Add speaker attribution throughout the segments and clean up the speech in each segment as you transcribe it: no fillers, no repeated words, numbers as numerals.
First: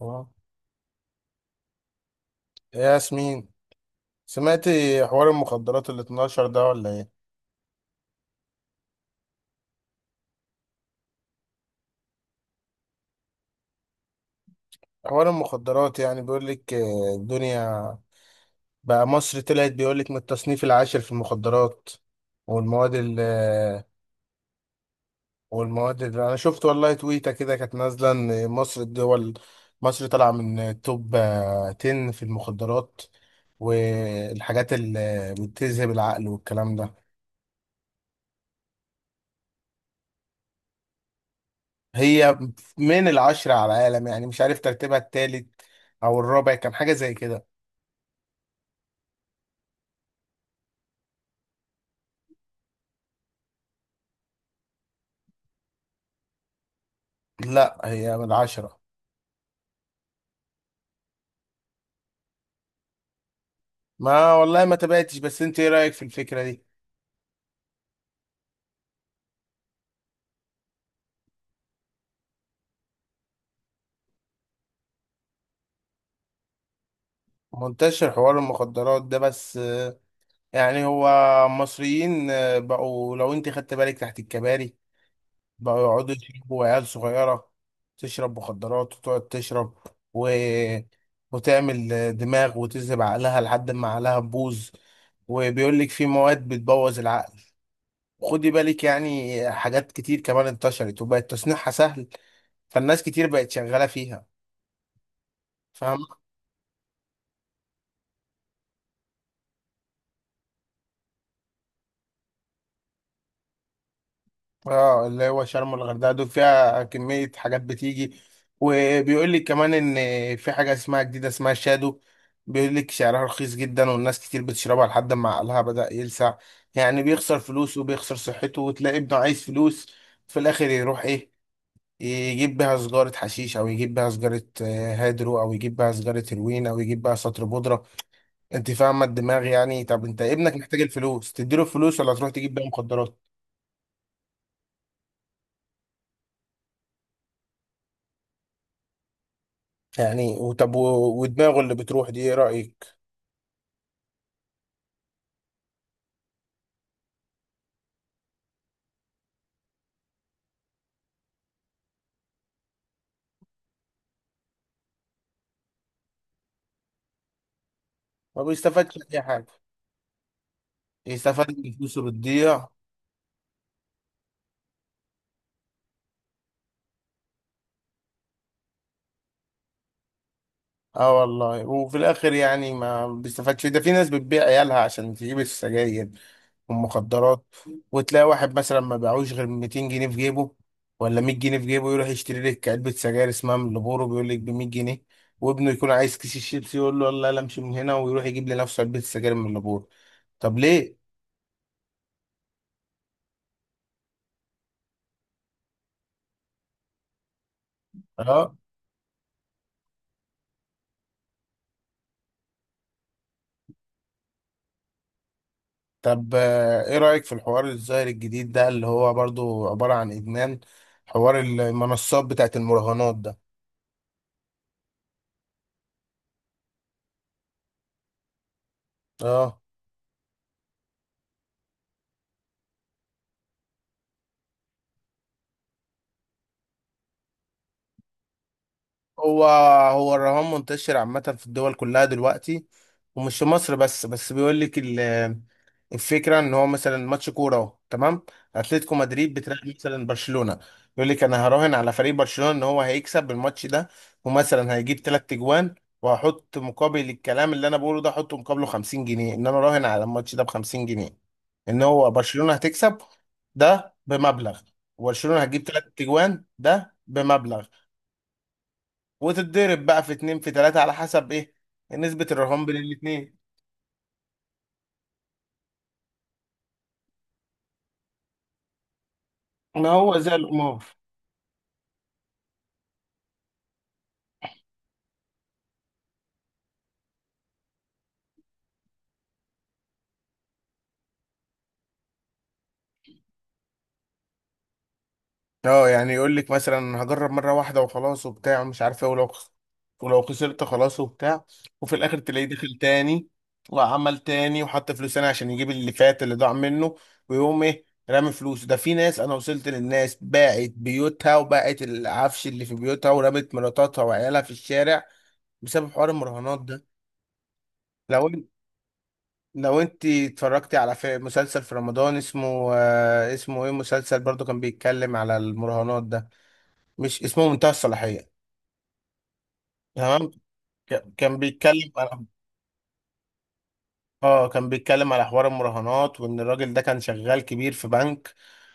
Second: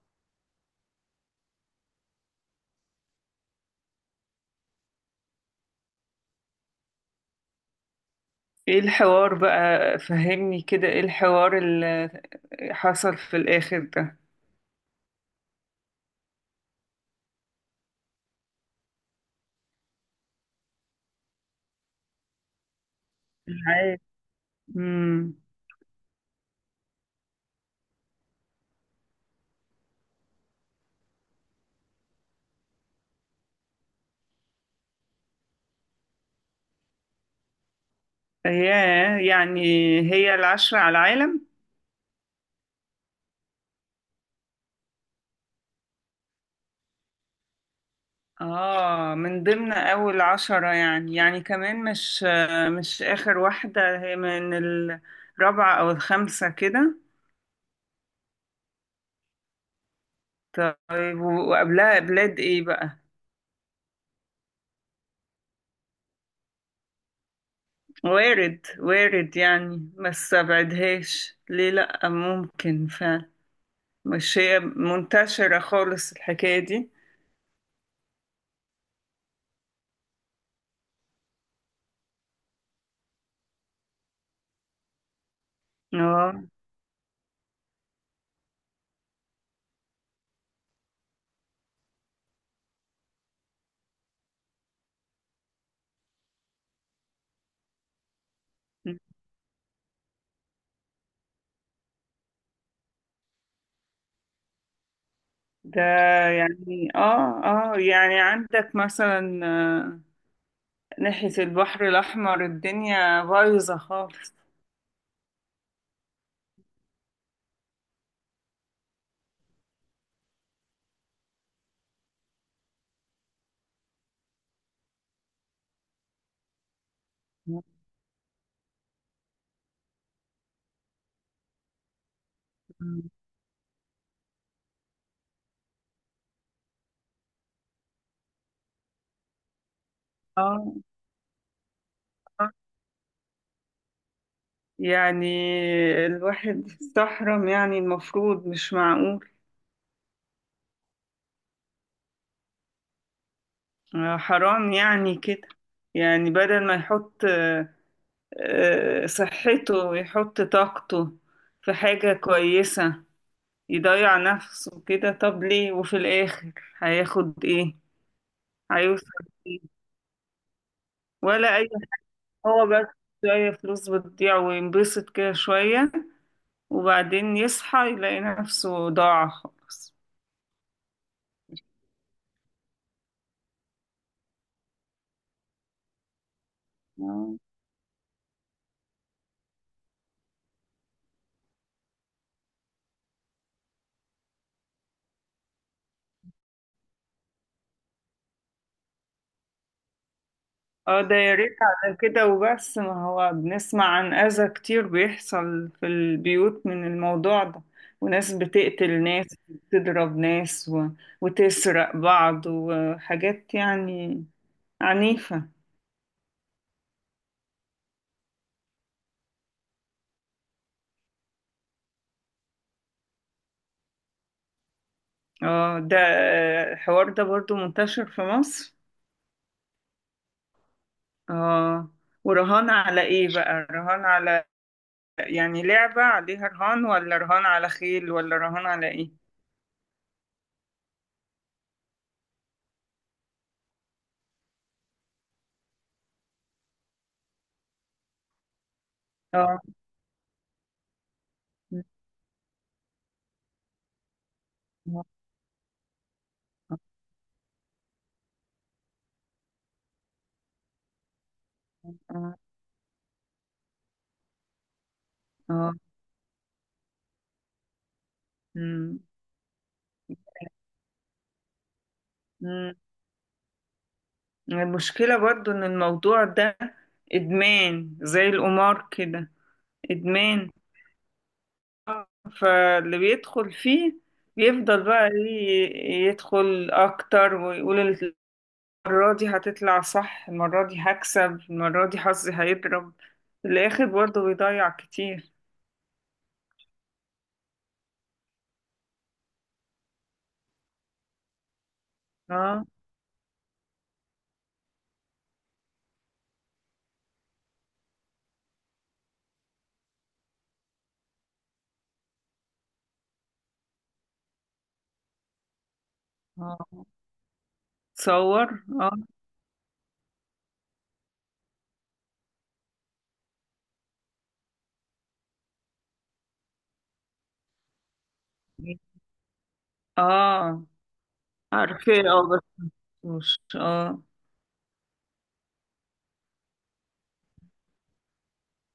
Speaker 1: اه يا ياسمين، سمعتي حوار المخدرات ال 12 ده ولا ايه؟
Speaker 2: ايه الحوار بقى فهمني كده، ايه الحوار اللي حصل في الاخر ده؟
Speaker 1: حوار المخدرات يعني بيقول لك، الدنيا بقى مصر طلعت، بيقول لك من التصنيف العاشر في المخدرات والمواد ال آه،
Speaker 2: العالم. امم.
Speaker 1: والمواد اللي انا شفت. والله تويتة كده كانت نازلة ان مصر طالعة من التوب 10 في المخدرات والحاجات اللي بتذهب العقل والكلام ده.
Speaker 2: ايه يعني؟ هي الـ10 على العالم؟
Speaker 1: هي من العشرة على العالم، يعني مش عارف ترتيبها التالت أو الرابع، كان حاجة زي كده.
Speaker 2: اه، من ضمن اول 10، يعني كمان مش اخر واحدة، هي من الرابعة او الخامسة كده.
Speaker 1: لا، هي من العشرة.
Speaker 2: طيب، وقبلها بلاد ايه بقى؟
Speaker 1: ما والله ما تابعتش، بس أنت إيه رأيك في الفكرة دي؟
Speaker 2: وارد وارد، يعني ما استبعدهاش ليه، لأ ممكن فعلا. مش هي منتشرة خالص الحكاية دي.
Speaker 1: منتشر حوار المخدرات ده، بس يعني هو مصريين بقوا، لو أنت خدت بالك تحت الكباري بقوا يقعدوا
Speaker 2: اه.
Speaker 1: يشربوا، عيال صغيرة تشرب مخدرات وتقعد تشرب و... وتعمل دماغ وتذهب عقلها لحد ما عقلها تبوظ. وبيقول لك في مواد بتبوظ العقل، خدي بالك. يعني حاجات كتير كمان انتشرت وبقت تصنيعها سهل، فالناس كتير بقت شغالة فيها،
Speaker 2: ده.
Speaker 1: فاهم؟
Speaker 2: يعني عندك مثلا ناحية البحر الأحمر الدنيا بايظة خالص.
Speaker 1: اه، اللي هو شرم والغردقة دول فيها كمية حاجات بتيجي. وبيقول لك كمان ان في حاجة اسمها جديدة، اسمها شادو، بيقول لك سعرها رخيص جدا والناس كتير بتشربها لحد ما عقلها بدأ يلسع. يعني بيخسر
Speaker 2: مم.
Speaker 1: فلوس وبيخسر صحته وتلاقي ابنه عايز فلوس، في الآخر يروح ايه، يجيب بيها سجارة حشيش أو يجيب بيها سجارة هيدرو أو يجيب بيها سجارة هيروين أو يجيب بيها سطر بودرة. انت فاهمه الدماغ يعني؟ طب انت ابنك محتاج
Speaker 2: اه.
Speaker 1: الفلوس، تديله الفلوس ولا تروح
Speaker 2: آه.
Speaker 1: تجيب بيها مخدرات؟
Speaker 2: يعني الواحد استحرم، يعني المفروض مش معقول.
Speaker 1: يعني، وطب ودماغه اللي بتروح دي ايه رايك؟
Speaker 2: حرام يعني كده. يعني بدل ما يحط صحته ويحط طاقته في حاجة كويسة. يضيع نفسه كده، طب ليه؟ وفي الآخر هياخد ايه؟
Speaker 1: ما بيستفادش
Speaker 2: هيوصل
Speaker 1: اي حاجه،
Speaker 2: ايه؟
Speaker 1: يستفاد
Speaker 2: ولا أي.
Speaker 1: ان فلوسه
Speaker 2: هو
Speaker 1: بتضيع.
Speaker 2: بس شوية فلوس بتضيع وينبسط كده شوية، وبعدين يصحى يلاقي نفسه ضاع خالص.
Speaker 1: اه والله، وفي الاخر يعني ما بيستفادش. ده في ناس بتبيع عيالها عشان تجيب السجاير
Speaker 2: اه.
Speaker 1: والمخدرات، وتلاقي واحد مثلا ما باعوش غير 200 جنيه في جيبه ولا 100 جنيه في جيبه، يروح يشتري لك علبة سجاير اسمها مالبورو، بيقول لك ب 100 جنيه، وابنه يكون عايز كيس الشيبسي، يقول له يلا يلا امشي من هنا، ويروح يجيب لنفسه علبة سجاير مالبورو. طب ليه؟
Speaker 2: ده يا ريت على كده وبس، ما هو بنسمع عن أذى كتير بيحصل في البيوت من الموضوع ده، وناس
Speaker 1: اه.
Speaker 2: بتقتل ناس وتضرب ناس وتسرق بعض، وحاجات يعني عنيفة.
Speaker 1: طب ايه رأيك في الحوار الظاهر الجديد ده اللي هو برضو عبارة عن ادمان، حوار المنصات بتاعت المراهنات ده؟
Speaker 2: اه، ده الحوار ده برضو منتشر في مصر.
Speaker 1: اه.
Speaker 2: اه. ورهان على ايه بقى؟ رهان على يعني لعبة عليها رهان، ولا رهان على خيل، ولا رهان على ايه؟
Speaker 1: هو هو الرهان منتشر عامة في الدول كلها دلوقتي، ومش في مصر بس، بس بيقول لك الفكرة ان هو مثلا ماتش كورة، اهو تمام، اتلتيكو مدريد بتلعب
Speaker 2: اه.
Speaker 1: مثلا برشلونة، يقول لك انا هراهن على فريق برشلونة ان هو هيكسب الماتش ده، ومثلا هيجيب 3 اجوان، وهحط مقابل الكلام اللي انا بقوله ده احط مقابله 50 جنيه، ان انا راهن على الماتش ده ب 50 جنيه ان هو
Speaker 2: اه.
Speaker 1: برشلونة هتكسب، ده بمبلغ، وبرشلونة هتجيب
Speaker 2: اه.
Speaker 1: 3 اجوان ده بمبلغ،
Speaker 2: أمم.
Speaker 1: وتتضرب بقى في اتنين في تلاتة على حسب ايه، نسبة الرهان
Speaker 2: أمم.
Speaker 1: بين الاتنين.
Speaker 2: المشكلة برضو ان الموضوع ده ادمان زي القمار كده.
Speaker 1: ما هو زي
Speaker 2: ادمان.
Speaker 1: القمار.
Speaker 2: فاللي بيدخل فيه بيفضل بقى يدخل اكتر ويقول المرة دي هتطلع صح، المرة دي هكسب، المرة دي حظي هيضرب. في الآخر برضه بيضيع كتير.
Speaker 1: اه، يعني يقول لك مثلا هجرب مرة واحدة وخلاص وبتاع ومش عارف ايه، ولو خسرت خلاص وبتاع. وفي الاخر تلاقيه
Speaker 2: اه.
Speaker 1: داخل تاني، وعمل تاني وحط فلوس تاني عشان يجيب اللي فات اللي ضاع منه، ويقوم ايه، رامي فلوس ده. في ناس انا وصلت للناس باعت بيوتها وباعت العفش اللي في بيوتها، ورمت مراتاتها وعيالها في الشارع بسبب حوار المراهنات ده.
Speaker 2: اه،
Speaker 1: لو
Speaker 2: تصور. اه.
Speaker 1: لو انت اتفرجتي على في مسلسل في رمضان اسمه، اسمه ايه، مسلسل برضو كان بيتكلم على المراهنات ده، مش اسمه منتهى الصلاحية؟ تمام.
Speaker 2: اه،
Speaker 1: ك- كان بيتكلم
Speaker 2: عارفة، اه،
Speaker 1: على
Speaker 2: بس. مش. اه.
Speaker 1: اه، كان بيتكلم على حوار المراهنات، وان الراجل ده كان شغال كبير في بنك،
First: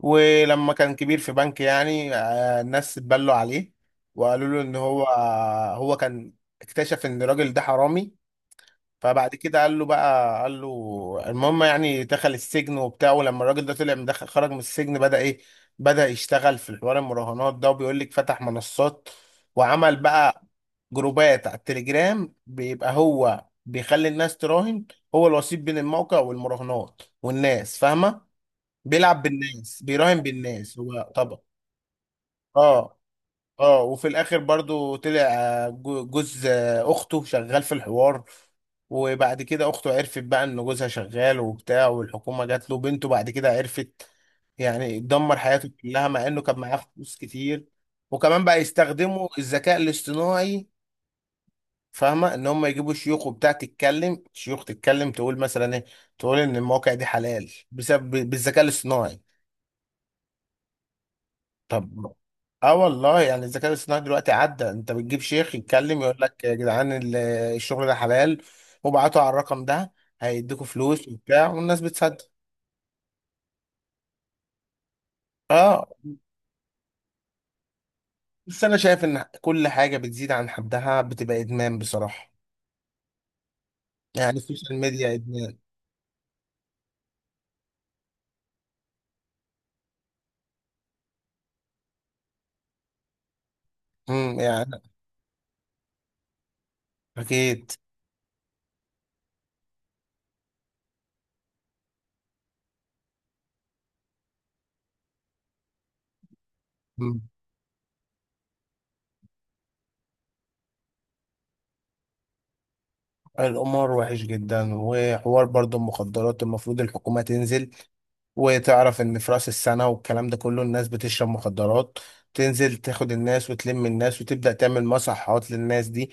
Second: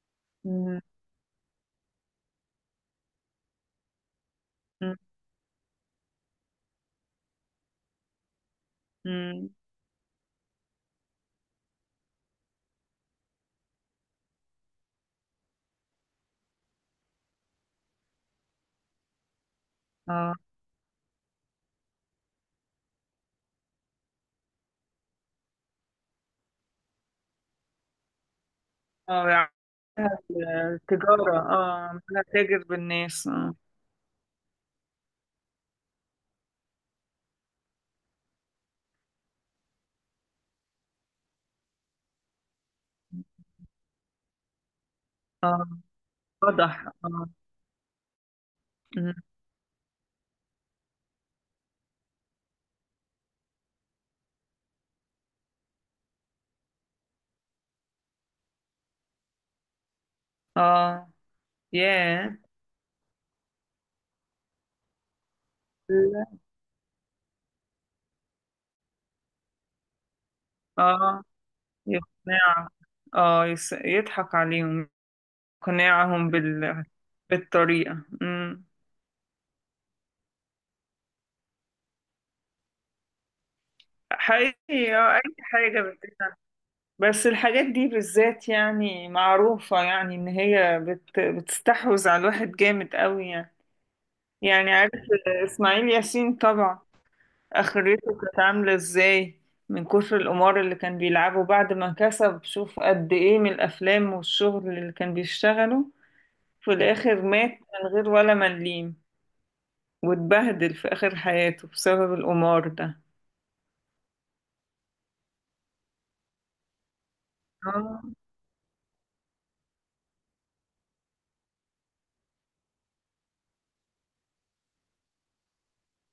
Speaker 1: ولما
Speaker 2: مم،
Speaker 1: كان كبير في بنك، يعني الناس اتبلوا عليه، وقالوا له ان
Speaker 2: مم،
Speaker 1: هو كان اكتشف ان الراجل ده حرامي. فبعد
Speaker 2: مم.
Speaker 1: كده قال له بقى قال له المهم، يعني دخل السجن وبتاع، ولما الراجل ده طلع من دخل خرج من السجن، بدأ ايه، بدأ يشتغل في الحوار المراهنات ده، وبيقول لك فتح منصات، وعمل
Speaker 2: اه
Speaker 1: بقى جروبات على التليجرام، بيبقى هو بيخلي الناس تراهن، هو الوسيط بين الموقع والمراهنات والناس، فاهمة؟ بيلعب
Speaker 2: اه يعني
Speaker 1: بالناس، بيراهن بالناس هو
Speaker 2: التجارة
Speaker 1: طبعا.
Speaker 2: عمالة تاجر
Speaker 1: اه،
Speaker 2: بالناس. اه.
Speaker 1: اه. وفي الاخر برضو طلع جوز اخته شغال في الحوار، وبعد كده اخته عرفت بقى ان جوزها شغال وبتاع، والحكومة جات له بنته، بعد كده عرفت. يعني دمر
Speaker 2: اه،
Speaker 1: حياته كلها مع انه كان معاه
Speaker 2: واضح.
Speaker 1: فلوس
Speaker 2: اه.
Speaker 1: كتير. وكمان بقى
Speaker 2: مم.
Speaker 1: يستخدموا الذكاء الاصطناعي، فاهمة ان هم يجيبوا شيوخ وبتاع تتكلم، شيوخ تتكلم تقول مثلا ايه، تقول ان المواقع دي حلال بسبب بالذكاء الاصطناعي.
Speaker 2: اه.
Speaker 1: طب،
Speaker 2: ياه!
Speaker 1: اه والله. يعني الذكاء الاصطناعي دلوقتي عدى، انت بتجيب شيخ يتكلم يقول لك يا جدعان، الشغل ده حلال، وابعتوا على الرقم ده هيديكوا فلوس
Speaker 2: اه.
Speaker 1: وبتاع، والناس بتصدق.
Speaker 2: يقنع. اه، يضحك عليهم.
Speaker 1: اه،
Speaker 2: اقناعهم بالطريقة
Speaker 1: بس
Speaker 2: امم
Speaker 1: انا شايف ان كل حاجه بتزيد عن حدها بتبقى ادمان بصراحه، يعني السوشيال
Speaker 2: حقيقي.
Speaker 1: ميديا
Speaker 2: اي
Speaker 1: ادمان.
Speaker 2: حاجة بس الحاجات دي بالذات يعني معروفة، يعني ان هي بتستحوذ على الواحد جامد قوي يعني. يعني،
Speaker 1: يعني
Speaker 2: عارف اسماعيل ياسين طبعا،
Speaker 1: اكيد.
Speaker 2: اخرته كانت عاملة ازاي؟ من كتر القمار اللي كان بيلعبه بعد ما كسب. شوف قد ايه من الافلام والشغل اللي كان بيشتغله، في
Speaker 1: مم.
Speaker 2: الاخر مات من غير ولا مليم، واتبهدل في اخر حياته بسبب القمار.
Speaker 1: القمار وحش جدا، وحوار برضو المخدرات المفروض الحكومه تنزل،
Speaker 2: ده
Speaker 1: وتعرف ان في راس السنه والكلام ده كله الناس بتشرب مخدرات، تنزل تاخد الناس وتلم الناس وتبدا تعمل مصحات للناس دي،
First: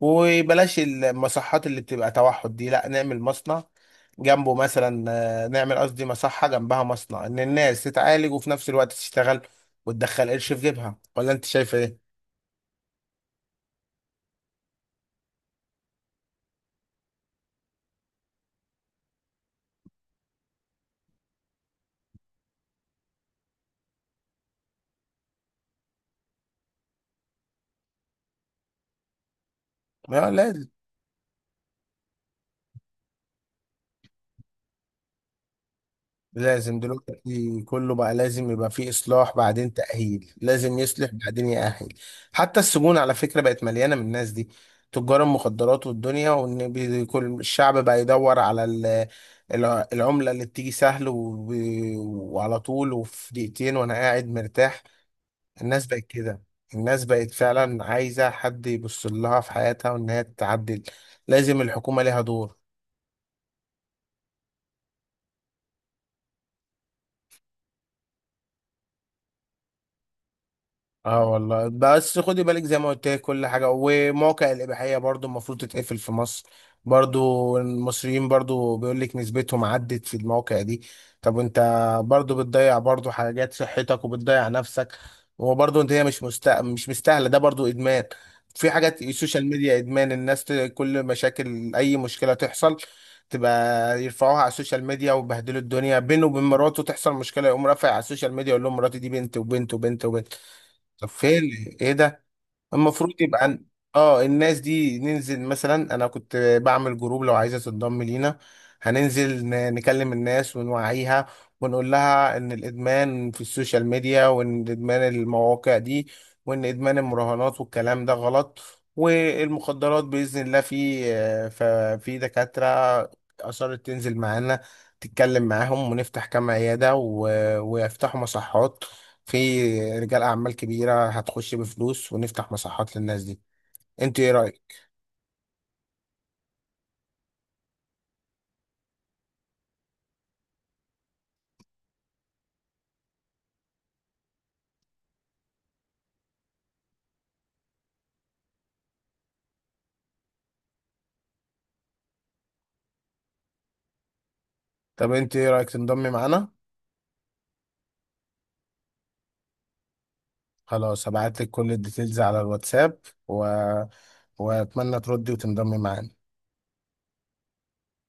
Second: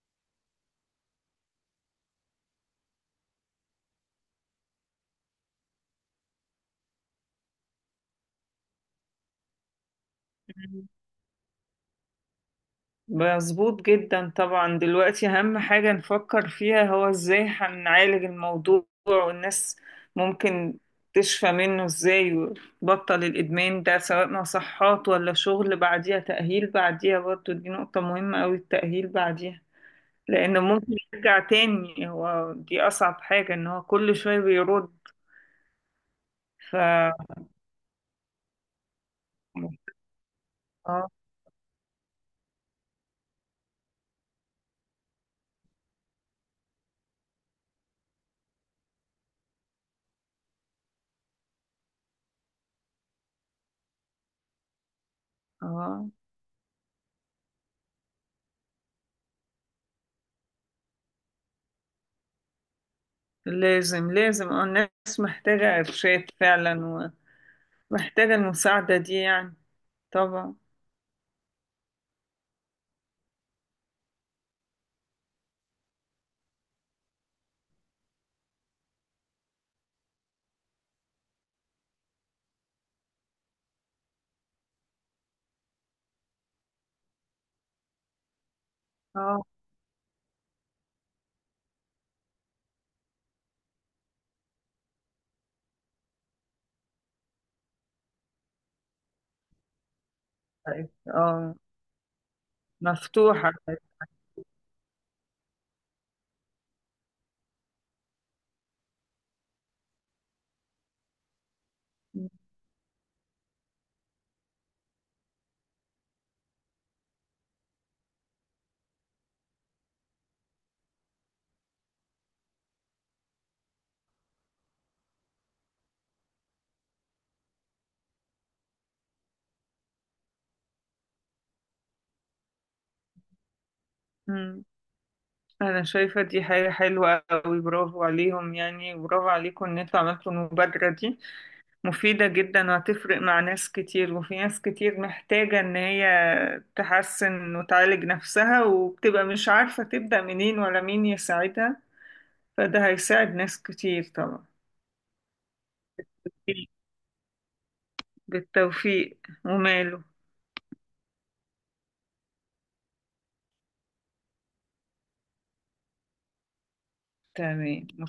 Speaker 1: وبلاش المصحات اللي بتبقى توحد دي، لا نعمل مصنع جنبه مثلا، نعمل قصدي مصحه جنبها مصنع، ان الناس تتعالج وفي نفس الوقت تشتغل وتدخل قرش في جيبها، ولا انت شايفه ايه؟
Speaker 2: مظبوط جدا طبعا. دلوقتي أهم حاجة نفكر فيها هو ازاي هنعالج الموضوع، والناس ممكن تشفى منه ازاي، وتبطل الإدمان ده سواء مصحات ولا شغل بعديها تأهيل. بعديها برضو دي نقطة مهمة أوي، التأهيل بعديها،
Speaker 1: لا،
Speaker 2: لأنه ممكن يرجع تاني. هو دي أصعب حاجة إن هو كل شوية بيرد. ف
Speaker 1: لازم
Speaker 2: اه
Speaker 1: دلوقتي كله بقى لازم يبقى فيه إصلاح بعدين تأهيل، لازم يصلح بعدين يأهل. حتى السجون على فكرة بقت مليانة من الناس دي، تجار المخدرات والدنيا، وإن كل الشعب بقى يدور على العملة اللي بتيجي سهل وعلى طول، وفي دقيقتين وأنا قاعد مرتاح. الناس بقت
Speaker 2: اه،
Speaker 1: كده، الناس بقت فعلا عايزة حد يبص لها في حياتها وإن هي تتعدل، لازم الحكومة ليها دور.
Speaker 2: لازم لازم الناس محتاجة إرشاد فعلا، محتاجة المساعدة دي يعني، طبعا.
Speaker 1: اه والله، بس خدي بالك زي ما قلت لك كل حاجه. ومواقع الاباحيه برضو المفروض تتقفل في مصر، برضو المصريين برضو بيقول لك نسبتهم عدت في المواقع دي. طب انت برضو بتضيع برضو حاجات، صحتك وبتضيع نفسك. وبرضو هي مش مستاهله، ده برضو ادمان. في حاجات
Speaker 2: اه.
Speaker 1: السوشيال ميديا ادمان، الناس كل مشاكل اي مشكله تحصل، تبقى يرفعوها على السوشيال ميديا، وبهدلوا الدنيا. بينه وبين مراته تحصل مشكله، يقوم رافع على السوشيال ميديا يقول لهم مراتي دي بنت وبنت وبنت وبنت. طب فين
Speaker 2: اه،
Speaker 1: ايه ده، المفروض يبقى
Speaker 2: مفتوحة.
Speaker 1: اه، الناس دي ننزل مثلا، انا كنت بعمل جروب، لو عايزه تنضم لينا، هننزل نكلم الناس ونوعيها، ونقول لها ان الادمان في السوشيال ميديا، وان ادمان المواقع دي، وان ادمان المراهنات والكلام ده غلط، والمخدرات باذن الله. في آه، ففي دكاتره اصرت تنزل معانا تتكلم معاهم، ونفتح كام عياده ويفتحوا مصحات، في رجال اعمال كبيره هتخش بفلوس ونفتح مساحات للناس دي. انت ايه
Speaker 2: مم.
Speaker 1: رايك؟
Speaker 2: أنا شايفة دي حاجة حلوة أوي، برافو عليهم، يعني برافو عليكم إن انتوا عملتوا المبادرة دي. مفيدة جدا وهتفرق مع ناس كتير، وفي ناس كتير محتاجة إن هي تحسن وتعالج نفسها، وبتبقى مش عارفة تبدأ منين ولا مين يساعدها. فده هيساعد ناس كتير طبعا.
Speaker 1: طب انت ايه رايك تنضمي معانا؟
Speaker 2: بالتوفيق. وماله.
Speaker 1: خلاص هبعت لك كل الديتيلز على الواتساب و... واتمنى تردي وتنضمي معانا.
Speaker 2: تمام، متشكرة.